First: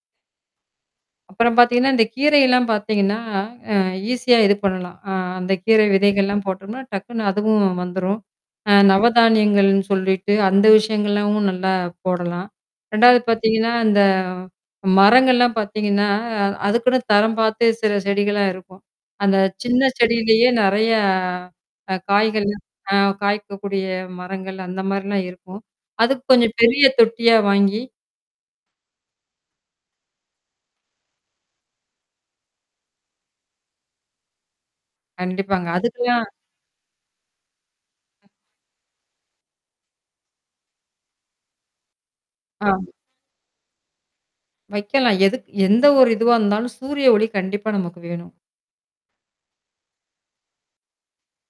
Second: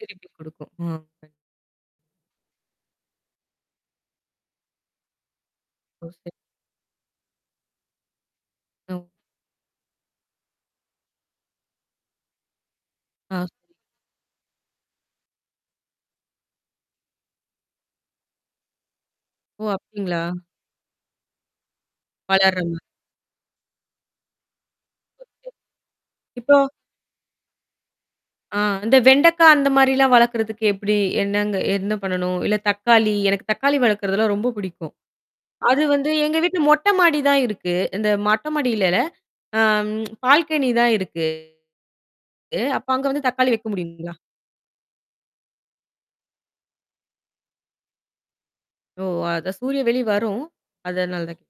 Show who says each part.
Speaker 1: திருப்பி குடுக்கும். ம்.
Speaker 2: அப்புறம் பார்த்தீங்கன்னா, இந்த கீரையெல்லாம் பார்த்தீங்கன்னா, அ ஈஸியா இது பண்ணலாம். அ அந்த கீரை
Speaker 1: ஓ! சேரி.
Speaker 2: விதைகள்லாம் போட்டோம்னா டக்குனு அதுவும் வந்துரும். அ
Speaker 1: ஓ.
Speaker 2: நவதானியங்கள்னு சொல்லிட்டு அந்த விஷயங்கள்லாவும் நல்லா போடலாம். 2வது
Speaker 1: ஆ.
Speaker 2: பார்த்தீங்கன்னா, இந்த மரங்கள்லாம் பார்த்தீங்கன்னா, அ அதுக்குன்னு தரம் பார்த்து சில செடிகள்லாம் இருக்கும். அந்த
Speaker 1: ஓ!
Speaker 2: சின்ன
Speaker 1: அப்டிங்களா.
Speaker 2: செடியிலேயே நிறையா காய்கள்
Speaker 1: வளர்ற மா
Speaker 2: அ காய்க்கக்கூடிய மரங்கள் அந்த மாதிரிலாம்
Speaker 1: [unintelligible]
Speaker 2: இருக்கும். அதுக்கு கொஞ்சம்
Speaker 1: இப்போ
Speaker 2: பெரிய தொட்டியா வாங்கி
Speaker 1: ஆ இந்த வெண்டக்காய் அந்த மாதிரிலாம் வளர்க்கறதுக்கு எப்படி? என்னங்க என்ன பண்ணணும்? இல்ல தக்காளி. எனக்கு தக்காளி வளர்க்குறதெல்லாம் ரொம்ப பிடிக்கும்.
Speaker 2: கண்டிப்பாங்க.
Speaker 1: அது வந்து
Speaker 2: அதுக்குதா
Speaker 1: எங்க வீட்டில மொட்டை மாடி தான் இருக்கு. இந்த மொட்டை மாடியிலல்ல. ஆம் பால்கனி தான் இருக்கு.
Speaker 2: ஆ.
Speaker 1: அப்ப அங்க வந்து தக்காளி வக்க முடியுங்களா?
Speaker 2: வக்கலாம். எதுக் எந்த ஒரு இதுவா இருந்தாலும், சூரிய ஒளி கண்டிப்பா நமக்கு வேணும்.
Speaker 1: ஓ! அதான் சூரிய ஒளி வரும். அதனால தான் கேட்டேன்.